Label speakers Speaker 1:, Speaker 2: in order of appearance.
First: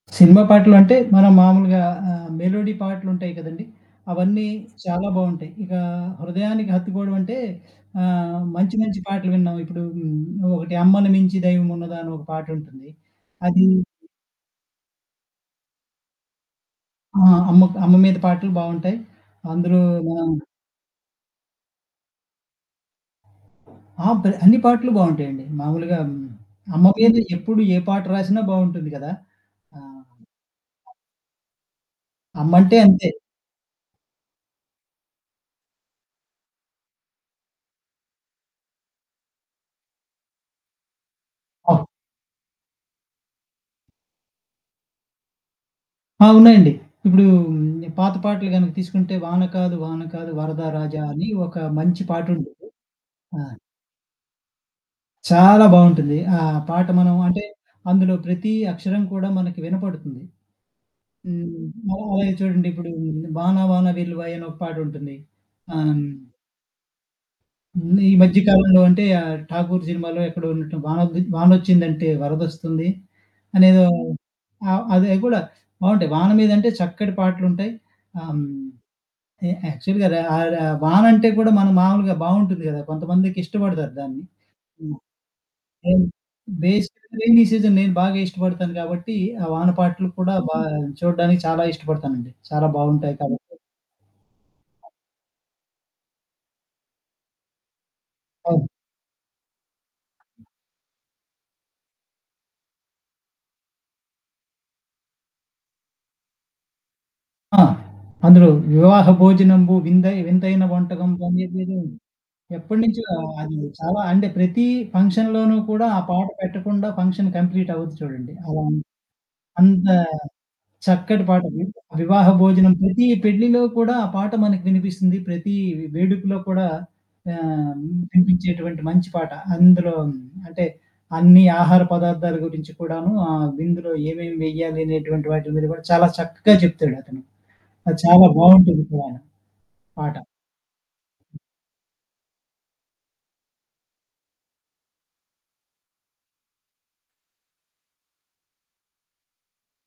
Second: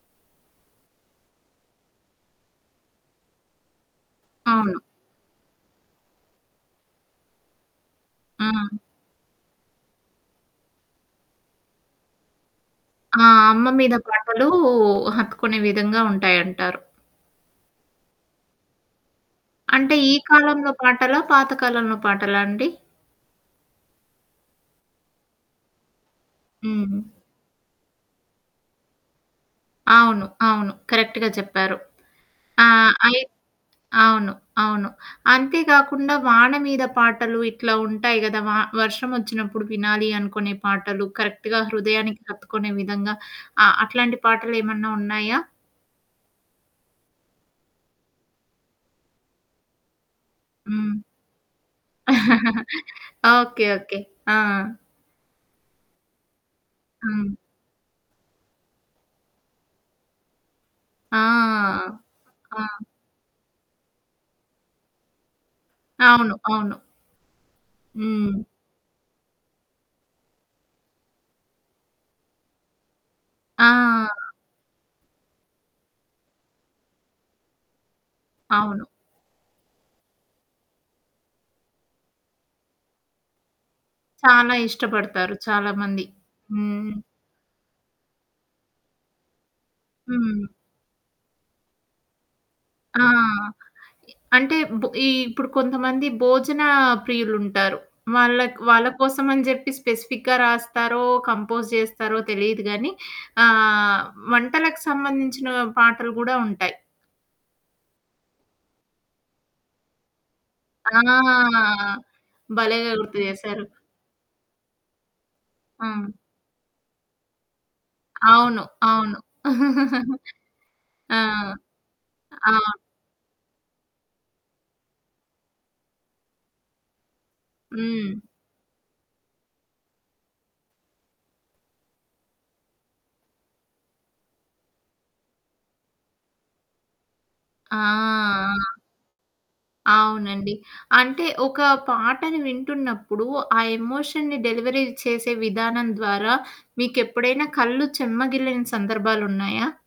Speaker 1: Cinema పాటలు అంటే మనం మామూలుగా ఆహ్, మెలోడి పాటలుంటాయి కదండీ! అవన్నీ
Speaker 2: అవును.
Speaker 1: చాలా బావుంటాయి. ఇగా, హృదయానికి హత్తుకోవడమంటే, ఆహ్,
Speaker 2: ఆ!
Speaker 1: మంచి మంచి పాటలు విండం ఇప్పుడు హ్మ్. నువ్వొకటి 'అమ్మని మించి దైవం ఉన్నదా' అని ఒక పాట ఉంటుంది.
Speaker 2: ఆ!
Speaker 1: అది
Speaker 2: అమ్మ మీద పాటలు హత్తుకునే విధంగా ఉంటాయంటారు.
Speaker 1: ఆ! అమ్మకు అమ్మ మీద పాటలు బావుంటాయి. అందులో
Speaker 2: అంటే ఈ
Speaker 1: మనం
Speaker 2: కాలంలో పాటలా? పాత కాలంలో పాటాలా అండి?
Speaker 1: ఆ! పెద అన్ని పాటలు బావుంటాయండి. మామూలుగా హ్మ్. అమ్మ
Speaker 2: హ్మ్.
Speaker 1: మీద ఎప్పుడు ఏ పాట రాసినా బావుంటుంది కదా! ఆ!
Speaker 2: అవును. అవును. కరెక్ట్‌గా చెప్పారు. ఆ!
Speaker 1: అమ్మంటే అంతే.
Speaker 2: అయ్ అవును. అవును. అంతే కాకుండా వాన మీద పాటలు ఇట్లా ఉంటాయి గదా! వ వర్షం ఒచ్చినప్పుడు వినాలి అనుకునే పాటలు, కరెక్ట్‌గా
Speaker 1: అవు
Speaker 2: హృదయానికి హత్తుకునే విధంగా ఆహ్, అట్లాంటి పాటలేమన్నా ఉన్నాయా?
Speaker 1: ఆ! ఉన్నాయండి. ఇప్పుడూ పాత పాటలు గనుక తీసుకుంటే 'వాన కాదు వాన కాదు వరదా
Speaker 2: హ్మ్.
Speaker 1: రాజా' అని ఒక మంచి పాటటుంది. ఆ!
Speaker 2: ఓకే. ఓకే. ఆ!
Speaker 1: చాలా బావుంటుంది. ఆ పాట మనం
Speaker 2: హ్మ్.
Speaker 1: అంటే, అందులో ప్రతి అక్షరం కూడా మనకి వినపడుతుంది.
Speaker 2: ఆ!
Speaker 1: హ్మ్. మనం అలాగే
Speaker 2: ఆ!
Speaker 1: చూడండిప్పుడు 'వానా వానా వెల్లువాయే' అని ఒక పాాటటుంది. ఆహ్, హ్మ్.
Speaker 2: అవును. అవును.
Speaker 1: ముందు ఈ మధ్య
Speaker 2: హ్మ్.
Speaker 1: కాలంలో అంటే ఆ 'ఠాకూర్' సినిమాలో ఎక్కడ ఉన్నటు వానొద్ది 'వానొచ్చిందంటే వరదొస్తుంది.' అనేదో
Speaker 2: ఆ!
Speaker 1: ఆహ్, అదే అది కూడా, బావుంటయి. వాన మీదంటే చక్కటి పాటలుంటాయి. ఆహ్, హ్మ్.
Speaker 2: అవును.
Speaker 1: ఎ యాక్చువల్‌గా ర ఆరె అ వాన అంటే కూడా మన మామూలుగా బావుంటుంది కదా! కొంతమందికి ఇష్టపడతారు దాన్ని.
Speaker 2: చాలా
Speaker 1: హ్మ్.
Speaker 2: ఇష్టపడతారు చాలామంది.
Speaker 1: హ్మ్.
Speaker 2: హ్మ్.
Speaker 1: బేసికల్లి రెయినీ సీజన్ నేను బాగా ఇష్టపడతాను గాబట్టి, ఆ వాన పాటలు కూడా
Speaker 2: హ్మ్.
Speaker 1: బాగ చూడ్డానికి చాలా ఇష్టపడతానండి. చాలా
Speaker 2: ఆ!
Speaker 1: బావుంటాయి కాబట్టి.
Speaker 2: అంటే బొ ఈ ఇప్పుడు కొంతమంది భోజన ప్రియులుంటారు. వాళ్ళక్
Speaker 1: అవును.
Speaker 2: వాళ్ళకోసమని జెప్పి స్పెసిఫిక్‌గా రాస్తారో, కంపోజ్ జేస్తారో తెలీదుగానీ ఆహ్, వంటలకు సంబంధించిన పాటలు గూడా ఉంటాయి.
Speaker 1: ఆ! అందులో 'వివాహ భోజనంబు విందయి వింతైన
Speaker 2: ఆ!
Speaker 1: వంటకంబు' అనేదేదో
Speaker 2: భలేగా
Speaker 1: ఎప్పటినుంచో
Speaker 2: గుర్తు
Speaker 1: అది
Speaker 2: జేశారు.
Speaker 1: చాలా అంటే ప్రతీ ఫంక్షన్‌లోనూ కూడా ఆ
Speaker 2: ఆ!
Speaker 1: పాట పెట్టకుండా ఫంక్షన్ కంప్లీట్ అవ్వదు చూడండి.
Speaker 2: అవును.
Speaker 1: అలా.
Speaker 2: అవును.
Speaker 1: అంత,
Speaker 2: ఆ!
Speaker 1: చక్కటి పాటండి, 'వివాహ
Speaker 2: ఆ!
Speaker 1: భోజనంబు' ప్రతి పెళ్ళిలో కూడా ఆ పాట మనకు వినిపిస్తుంది. ప్రతీ వే వేడుకలో కూడా ఆహ్,
Speaker 2: హ్మ్.
Speaker 1: వినిపించేటువంటి మంచి పాట. అందులో అంటే అన్ని ఆహార పదార్థాల గురించి కూడాను ఆ విందులో ఏమేమి వేయాలనేటువంటి వాటి మీద కూడా చాలా చక్కగా చెప్తాడు అతను. అది చాలా
Speaker 2: ఆ!
Speaker 1: బావుంటుంది కూడాను. పాట.
Speaker 2: అవునండి. అంటే ఒక పాటని వింటున్నప్పుడు ఆ ఎమోషన్‌ని డెలివరీ చేసే విధానం ద్వారా మీకెప్పుడైనా కళ్ళు చెమ్మగిల్లిన సందర్భాలున్నాయా?